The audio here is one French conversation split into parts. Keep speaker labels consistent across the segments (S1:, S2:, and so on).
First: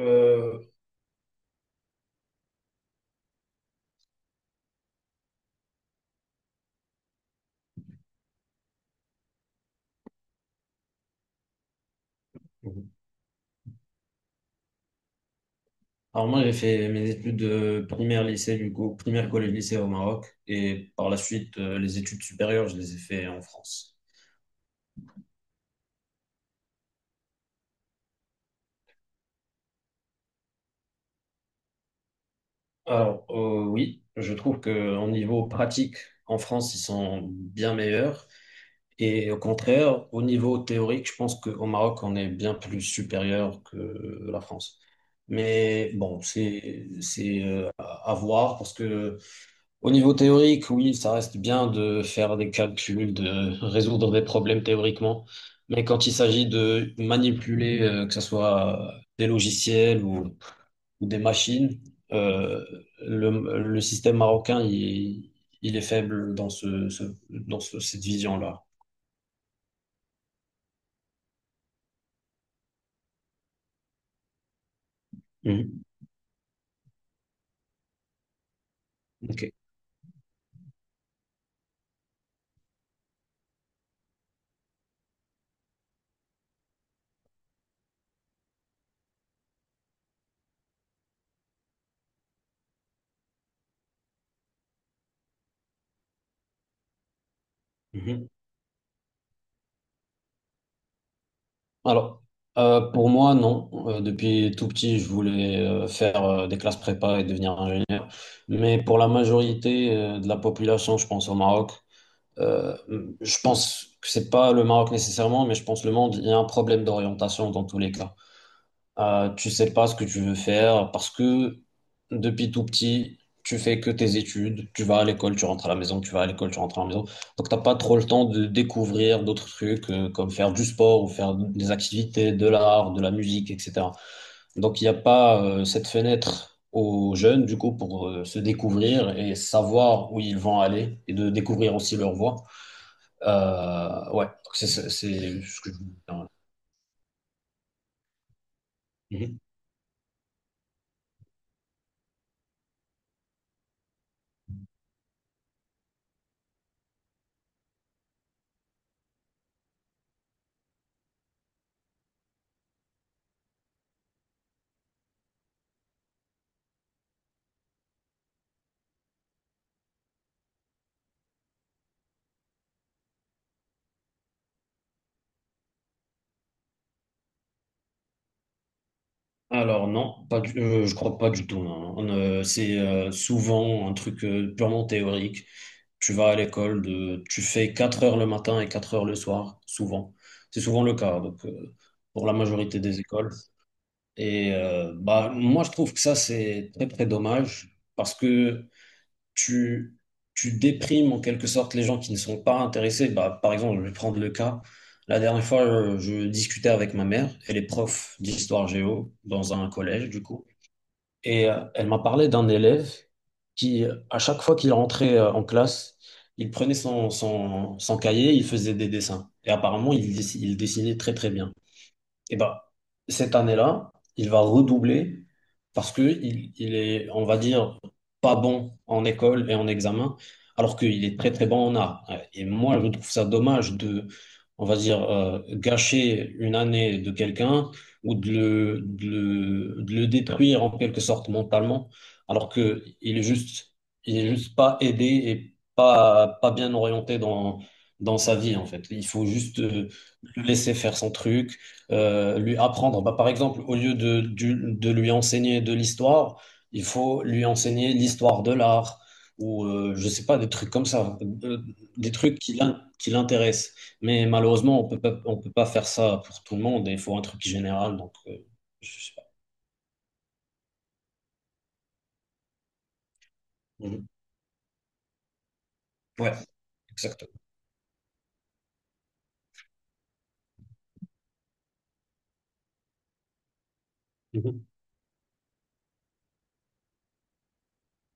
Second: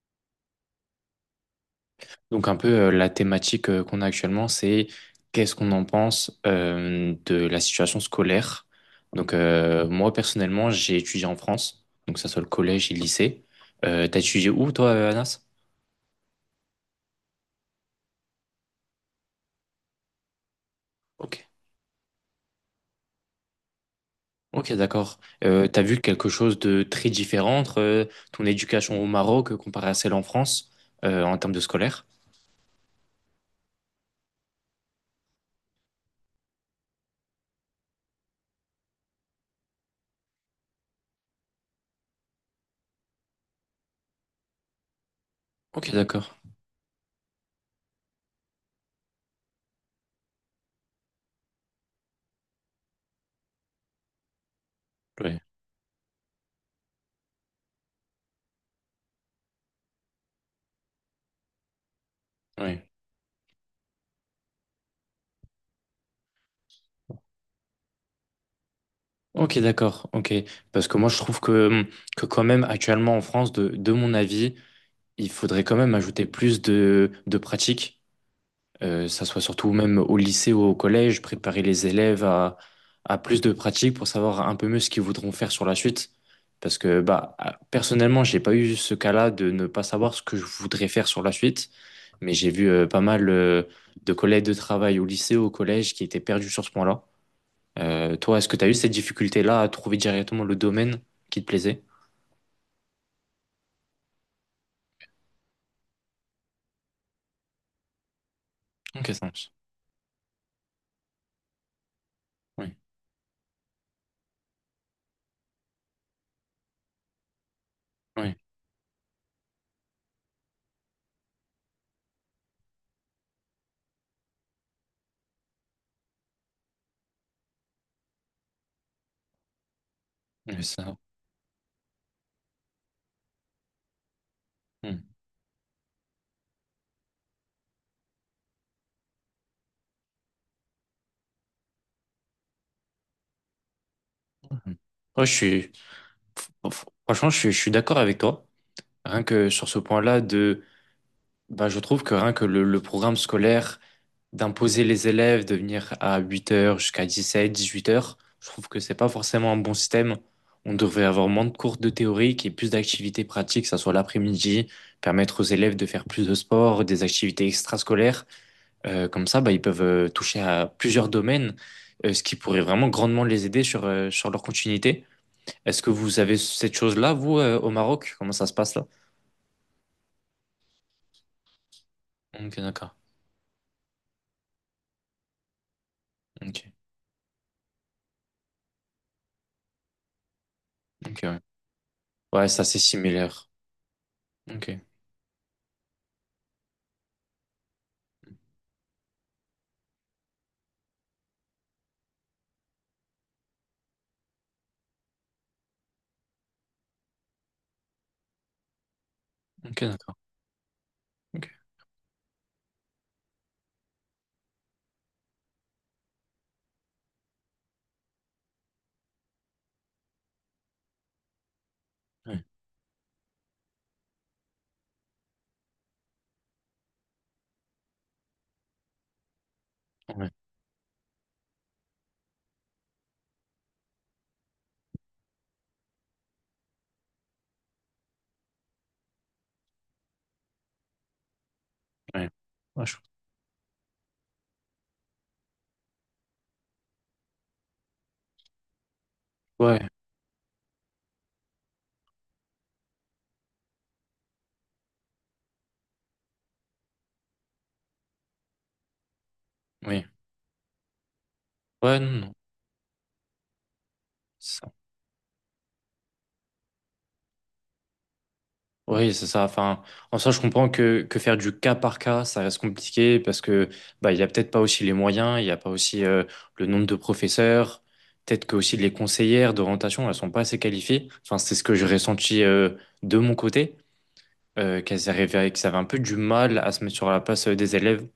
S1: Euh,
S2: Donc un peu la thématique qu'on a actuellement, c'est qu'est-ce qu'on en pense de la situation scolaire. Donc moi personnellement, j'ai étudié en France, donc que ça soit le collège et le lycée. T'as étudié où toi, Anas?
S1: alors, moi, j'ai fait mes études du coup, primaire, collège, lycée au Maroc. Et par la
S2: Ok,
S1: suite, les études supérieures, je les ai fait en France.
S2: ok, d'accord. T'as vu quelque chose de très différent entre ton éducation au Maroc comparée à celle en France en termes de scolaire?
S1: Alors, oui, je trouve que au niveau pratique, en France, ils sont bien meilleurs. Et au contraire, au niveau théorique, je pense qu'au Maroc, on est bien plus supérieur que la France. Mais
S2: Ok,
S1: bon,
S2: d'accord.
S1: c'est à voir parce que. Au niveau théorique, oui, ça reste bien de faire des calculs, de résoudre des problèmes théoriquement,
S2: Oui,
S1: mais quand il s'agit de manipuler, que ce soit des logiciels ou des machines, euh,
S2: oui.
S1: le système marocain, il est faible dans cette vision-là.
S2: Ok, d'accord. Ok, parce que moi je trouve que quand même actuellement en France, de mon avis. Il faudrait quand
S1: Mhm.
S2: même ajouter plus de pratiques, ça soit
S1: Ok.
S2: surtout même au lycée ou au collège, préparer les élèves à plus de pratiques pour savoir un peu mieux ce qu'ils voudront faire sur la suite. Parce que bah, personnellement, j'ai pas eu ce cas-là de ne pas savoir ce que je voudrais faire sur la suite, mais j'ai vu pas mal de collègues de travail au lycée ou au collège qui étaient perdus sur ce point-là.
S1: Mhm.
S2: Toi, est-ce que tu as eu cette difficulté-là à trouver directement le domaine qui te plaisait?
S1: Alors, pour moi, non. Depuis tout petit, je voulais faire des classes prépa et devenir ingénieur. Mais pour
S2: Ok,
S1: la
S2: ça marche.
S1: majorité de la population, je pense au Maroc.
S2: Oui,
S1: euh, je pense que c'est pas le Maroc nécessairement, mais je pense le monde, il y a un problème d'orientation dans tous les cas.
S2: oui,
S1: Tu sais pas ce que tu veux faire parce que depuis tout petit, tu fais que tes études, tu vas à l'école, tu rentres à la maison, tu vas à l'école, tu rentres à la maison. Donc t'as pas trop le temps de découvrir d'autres trucs comme faire
S2: oui,
S1: du
S2: ça.
S1: sport ou faire des activités, de l'art, de la musique, etc. Donc il n'y a
S2: Mm.
S1: pas cette fenêtre aux jeunes du coup pour se découvrir et savoir où ils vont aller et de découvrir aussi leur voie. Ouais, donc
S2: Mm. Ouais,
S1: c'est ce que je voulais
S2: franchement, je suis d'accord avec toi. Rien
S1: dire.
S2: que sur ce point-là, de, bah, je trouve que rien que le programme scolaire d'imposer les élèves de venir à 8 heures jusqu'à 17, 18 heures, je trouve que c'est pas forcément un bon système. On devrait avoir moins de cours de théorie et plus d'activités pratiques, que ça soit l'après-midi, permettre aux élèves de faire plus de sport, des activités extrascolaires. Comme ça, bah, ils peuvent toucher à plusieurs domaines, ce qui pourrait vraiment grandement les aider sur, sur leur continuité. Est-ce que vous avez cette chose-là, vous, au Maroc? Comment ça se passe là?
S1: Alors non, pas du, je crois pas du tout. Non. On, euh,
S2: Ok,
S1: c'est
S2: d'accord.
S1: souvent un truc purement théorique. Tu vas à
S2: Ok,
S1: l'école, tu fais 4 heures le matin et 4 heures le soir, souvent. C'est souvent le cas
S2: ok, ouais.
S1: donc, pour la
S2: Ouais, ça c'est
S1: majorité des écoles.
S2: similaire.
S1: Et
S2: Ok,
S1: bah, moi, je trouve que ça, c'est très, très dommage parce que tu, tu déprimes en quelque sorte les gens qui ne sont pas intéressés. Bah, par exemple, je vais prendre le cas. La dernière fois, je discutais avec ma mère, elle est prof d'histoire géo dans un
S2: ok,
S1: collège,
S2: d'accord.
S1: du coup.
S2: Ok,
S1: Et elle m'a parlé d'un élève qui, à chaque fois qu'il rentrait en classe, il prenait son cahier, il faisait des dessins. Et apparemment, il dessinait très très bien. Et
S2: ouais,
S1: ben, cette année-là, il va redoubler parce que il est, on va dire, pas bon en école et en examen,
S2: ouais,
S1: alors qu'il est très très bon en art. Et moi, je trouve ça dommage de, on va dire, gâcher une année de quelqu'un ou de le détruire en quelque sorte mentalement,
S2: ouais.
S1: alors que
S2: Ouais,
S1: il est juste pas aidé et pas bien orienté dans sa vie, en fait. Il faut juste
S2: ouais,
S1: le laisser faire son truc lui apprendre. Bah, par exemple, au lieu de lui enseigner de l'histoire, il faut lui enseigner l'histoire de l'art ou
S2: oui.
S1: je sais pas, des trucs comme ça, euh,
S2: Ouais, non,
S1: des
S2: non.
S1: trucs qui l'intéressent. Mais
S2: C'est ça.
S1: malheureusement, on peut pas faire ça pour tout le monde et il faut un truc général. Donc, je sais
S2: Oui,
S1: pas.
S2: c'est ça. Enfin, en soi, je comprends que faire du cas par cas, ça reste compliqué parce que
S1: Mhm.
S2: bah, il n'y a peut-être pas aussi les moyens, il n'y a pas aussi
S1: Ouais,
S2: le nombre de
S1: exactement.
S2: professeurs. Peut-être que aussi les conseillères d'orientation, elles sont pas assez qualifiées. Enfin, c'est ce que j'ai ressenti de mon côté.
S1: Mhm.
S2: Qu'elles arrivaient, qu'elles avaient un peu du mal à se mettre sur la place des élèves.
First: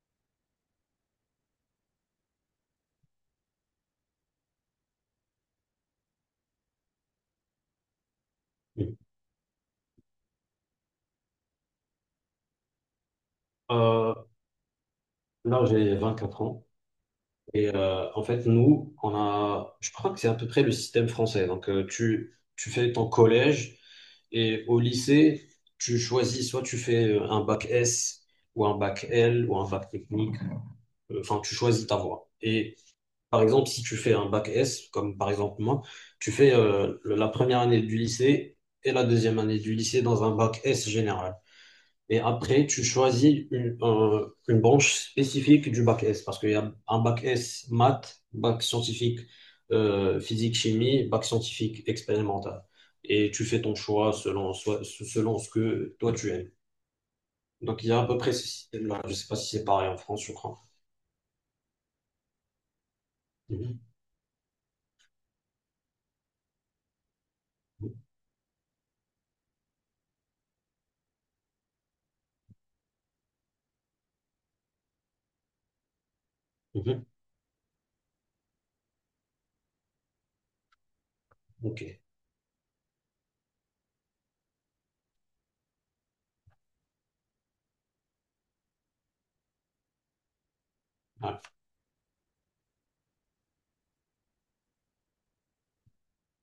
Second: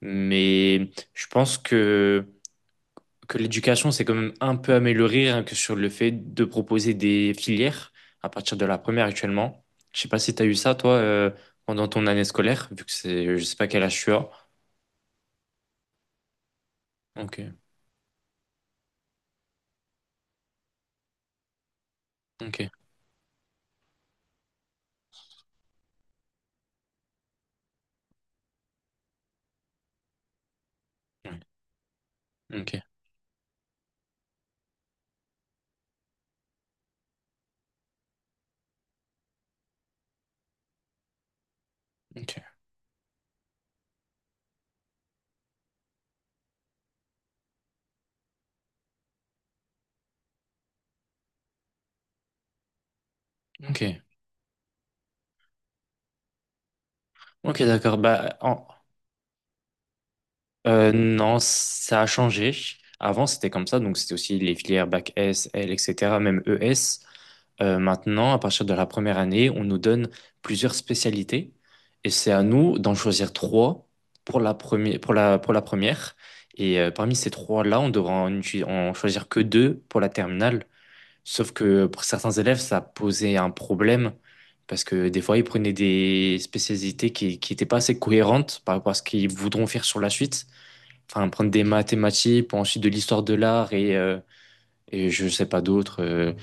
S2: Mais je pense que l'éducation s'est quand même un peu améliorée rien que sur le fait de proposer des filières à partir de la
S1: Mhm.
S2: première actuellement. Je sais pas si tu as eu ça, toi, pendant ton année scolaire, vu que c'est, je sais pas quel âge tu
S1: Euh,
S2: as.
S1: Là, j'ai 24 ans.
S2: Ok,
S1: Et en fait, nous, on a, je crois que c'est à peu près le système français. Donc, tu,
S2: ok,
S1: tu fais ton collège et au lycée, tu choisis soit tu fais un bac S ou un bac L ou un bac technique.
S2: ouais,
S1: Enfin, tu choisis ta voie.
S2: ok,
S1: Et par exemple, si tu fais un bac S, comme par exemple moi, tu fais la première année du lycée et la deuxième année du lycée dans un bac S général. Et
S2: ok,
S1: après, tu choisis une branche spécifique du bac S, parce qu'il y a un bac S maths, bac scientifique physique chimie, bac scientifique expérimental. Et tu fais ton
S2: ok.
S1: choix selon ce que toi tu aimes.
S2: Ok,
S1: Donc il y
S2: d'accord.
S1: a à peu près
S2: Bah,
S1: ce
S2: en,
S1: système-là. Je ne sais pas si c'est pareil en France, je crois.
S2: Non, ça a changé. Avant, c'était comme ça,
S1: Mhm.
S2: donc c'était aussi les filières bac S, L, etc., même ES. Maintenant, à partir de la première année, on nous donne plusieurs spécialités et c'est à nous d'en choisir trois pour la première, pour la première. Et
S1: Mhm.
S2: parmi ces trois-là, on devra en, en choisir que deux pour la terminale. Sauf
S1: Ok.
S2: que pour certains élèves, ça posait un problème parce que des fois, ils prenaient des spécialités qui n'étaient pas assez cohérentes par rapport à ce qu'ils voudront faire sur la suite, enfin
S1: Ouais.
S2: prendre des mathématiques, puis ensuite de l'histoire de l'art et je sais pas d'autres.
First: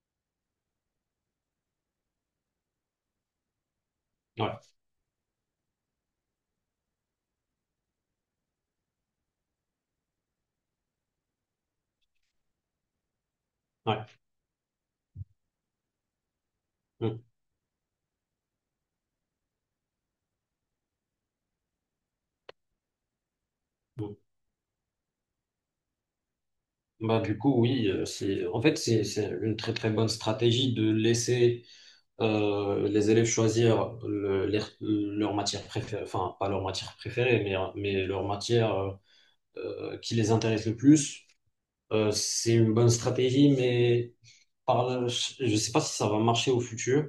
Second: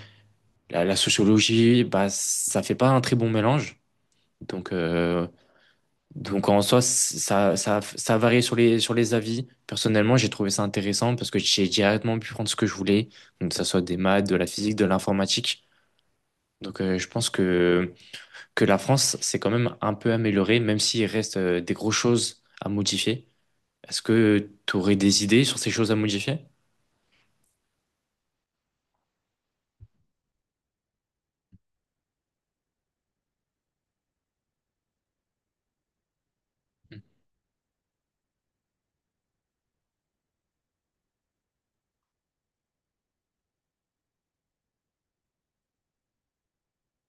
S2: La, la sociologie, bah ça fait pas un très bon mélange.
S1: Ouais.
S2: Donc euh, donc en soi ça varie sur les avis. Personnellement, j'ai trouvé ça intéressant parce que j'ai directement pu prendre ce que je voulais, donc que ça soit des
S1: Ouais.
S2: maths, de la physique, de l'informatique. Donc je
S1: Mhm.
S2: pense que la France s'est quand même un peu améliorée, même s'il reste des grosses choses à modifier. Est-ce que tu aurais des idées sur ces choses à modifier?
S1: Bah, du coup, oui, en fait, c'est une très très bonne stratégie de laisser les élèves choisir leur matière préférée, enfin pas leur matière préférée, mais leur matière qui les intéresse le plus. C'est une bonne stratégie, mais je ne sais pas si ça va marcher au futur.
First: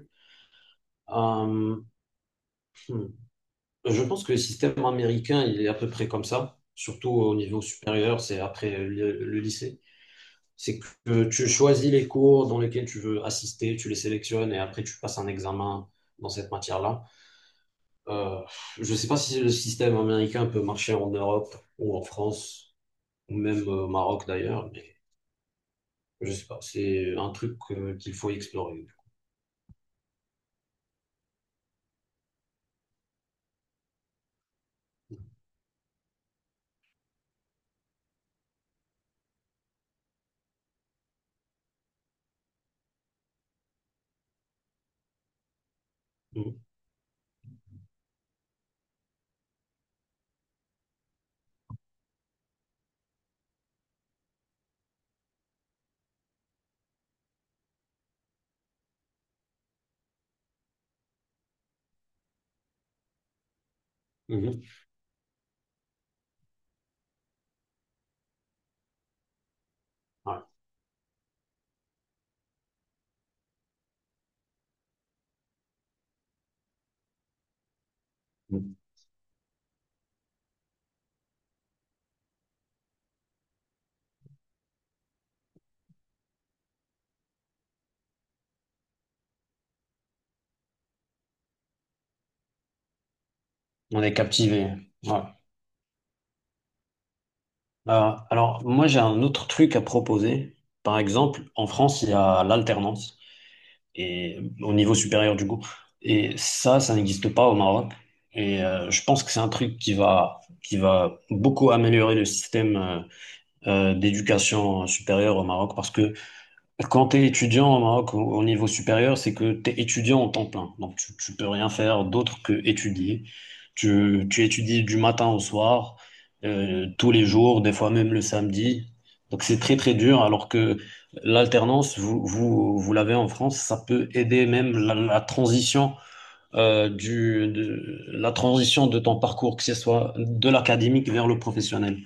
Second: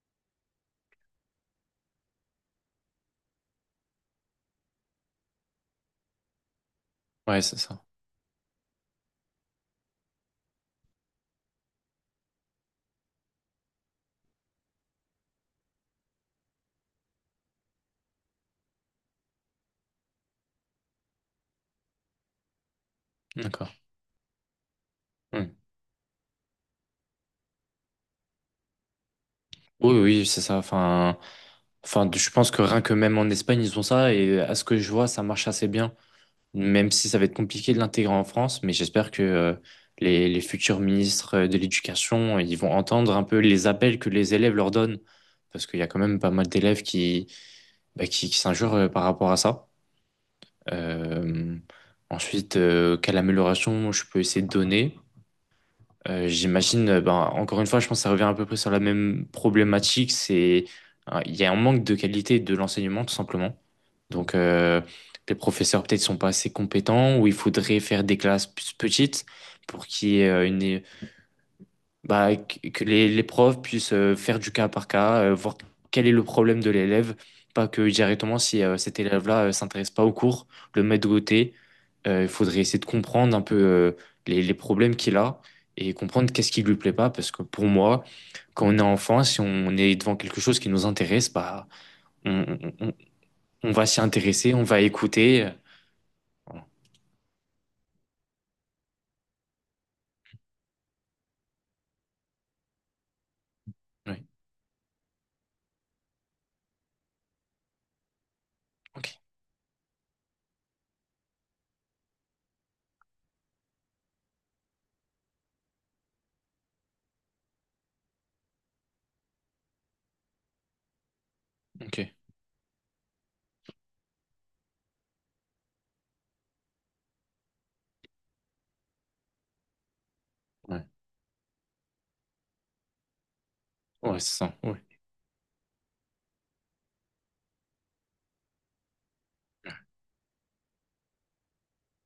S1: Euh, hmm. Je pense que le système américain, il est à peu près comme ça, surtout au
S2: Ouais, c'est
S1: niveau
S2: ça.
S1: supérieur, c'est après le lycée. C'est que tu choisis les cours dans lesquels tu veux assister, tu les sélectionnes et après tu passes un examen dans cette matière-là. Euh, je ne sais pas si le système américain peut marcher en Europe ou en France, ou même
S2: D'accord.
S1: au Maroc d'ailleurs, mais
S2: Hmm.
S1: je sais pas. C'est un truc qu'il faut explorer.
S2: Oui, oui, c'est ça. Enfin, enfin, je pense que rien que même en Espagne, ils ont ça. Et à ce que je vois, ça marche assez bien. Même si ça va être compliqué de l'intégrer en France. Mais j'espère que les futurs ministres de l'éducation, ils vont entendre un peu les appels que les élèves leur donnent. Parce qu'il y a quand même pas mal
S1: Mhm.
S2: d'élèves qui, bah, qui s'injurent par rapport à ça. Euh, Ensuite, quelle amélioration je peux essayer de donner? J'imagine, ben, encore une fois, je pense que ça revient à peu près sur la même problématique. C'est, il y a un manque de qualité de l'enseignement, tout simplement. Donc,
S1: Mhm.
S2: les professeurs peut-être sont pas assez compétents ou il faudrait faire des classes plus petites pour qu'il y ait
S1: Ouais.
S2: une, bah, que les profs puissent faire du cas par cas, voir quel est le problème de l'élève, pas que directement si cet élève-là s'intéresse pas au cours, le mettre de côté. Il faudrait essayer de comprendre un peu les problèmes qu'il a et comprendre qu'est-ce qui lui plaît pas, parce que pour moi, quand on est enfant, si on est devant quelque chose qui nous intéresse, bah, on, on va s'y
S1: On est
S2: intéresser, on
S1: captivé, hein.
S2: va
S1: Ouais.
S2: écouter. Voilà.
S1: Alors, moi, j'ai un autre truc à proposer. Par exemple, en France, il y a l'alternance.
S2: Oui,
S1: Et au niveau supérieur du coup. Et ça n'existe pas au Maroc. Et je
S2: ok,
S1: pense que c'est un truc qui va beaucoup améliorer le système d'éducation supérieure au Maroc parce que quand tu es étudiant au Maroc au niveau supérieur, c'est que tu es étudiant en temps plein. Donc tu peux rien
S2: ok,
S1: faire d'autre que étudier. Tu étudies du matin au soir, tous les jours, des fois même le samedi. Donc c'est très très dur, alors que
S2: ouais,
S1: l'alternance, vous l'avez en France, ça peut
S2: ouais, c'est
S1: aider
S2: ça, oui,
S1: même la transition la transition de ton parcours, que ce soit de l'académique vers le professionnel.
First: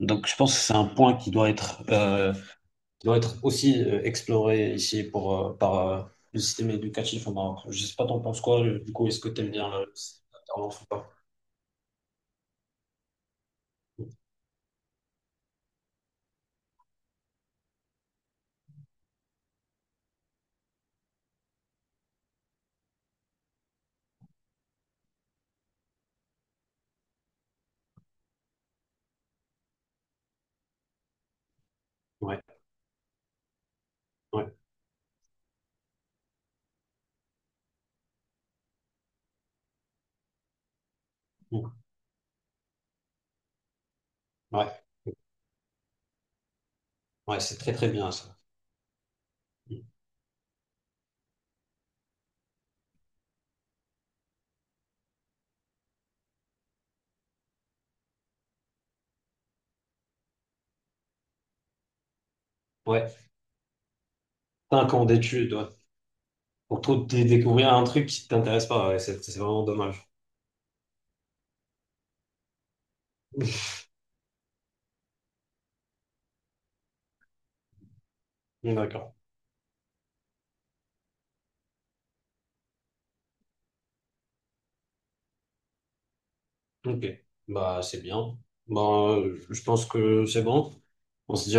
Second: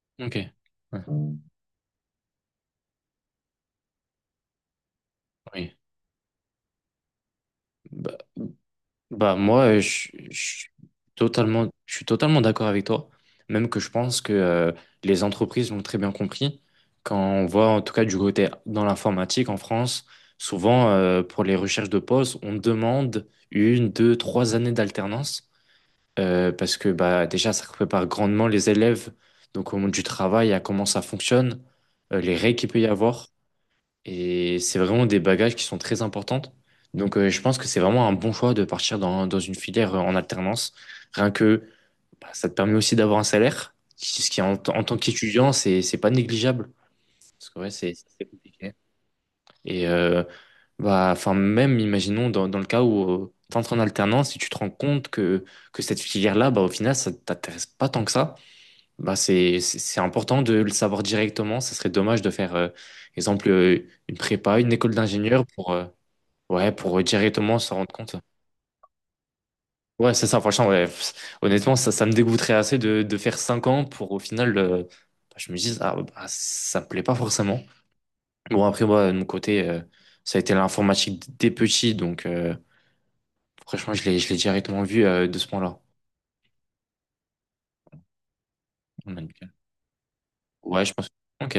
S1: Donc je
S2: ok,
S1: pense que c'est un
S2: ouais,
S1: point qui doit être aussi exploré ici par
S2: oui.
S1: le système éducatif au Maroc. Je sais pas, t'en
S2: Bah,
S1: penses quoi, du coup, est-ce que
S2: bah
S1: t'aimes
S2: moi
S1: bien le
S2: je,
S1: système d'alternance ou pas?
S2: je suis totalement d'accord avec toi, même que je pense que les entreprises l'ont très bien compris, quand on voit en tout cas du côté dans l'informatique en France, souvent pour les recherches de postes on demande 1, 2, 3 années d'alternance, parce que bah déjà ça prépare grandement les élèves donc au monde du travail, à comment ça fonctionne, les
S1: Ouais,
S2: règles qu'il peut y avoir,
S1: ouais,
S2: et c'est vraiment des bagages qui sont très importantes. Donc, je pense que c'est vraiment un bon choix de partir dans, dans une filière en alternance. Rien que,
S1: mm,
S2: bah, ça te permet aussi d'avoir un salaire, ce qui en, en
S1: ouais,
S2: tant qu'étudiant, c'est pas négligeable.
S1: ouais,
S2: Parce
S1: c'est
S2: que ouais,
S1: très très bien
S2: c'est
S1: ça.
S2: compliqué.
S1: Mm.
S2: Et bah, enfin, même imaginons dans, dans le cas où tu entres en alternance et tu te rends compte que cette filière-là, bah, au final, ça t'intéresse pas tant que ça. Bah c'est important de le savoir directement. Ça serait dommage de faire,
S1: Ouais,
S2: exemple, une prépa, une
S1: cinq
S2: école
S1: ans
S2: d'ingénieur
S1: d'études, ouais.
S2: pour, ouais,
S1: Pour
S2: pour
S1: tout
S2: directement
S1: découvrir
S2: se
S1: un
S2: rendre
S1: truc
S2: compte.
S1: qui t'intéresse pas, ouais, c'est vraiment dommage.
S2: Ouais, c'est ça, franchement, ouais. Pff, honnêtement, ça me dégoûterait assez de faire 5 ans pour au final, bah, je me dis, ah, bah, ça me plaît pas forcément. Bon,
S1: Mm,
S2: après, moi,
S1: d'accord,
S2: de mon côté, ça a été l'informatique dès petit, donc franchement, je l'ai directement vu de ce point-là.
S1: ok, bah c'est bien. Bah, je pense que c'est bon.
S2: Ouais, je pense.
S1: On se dit au
S2: Ok,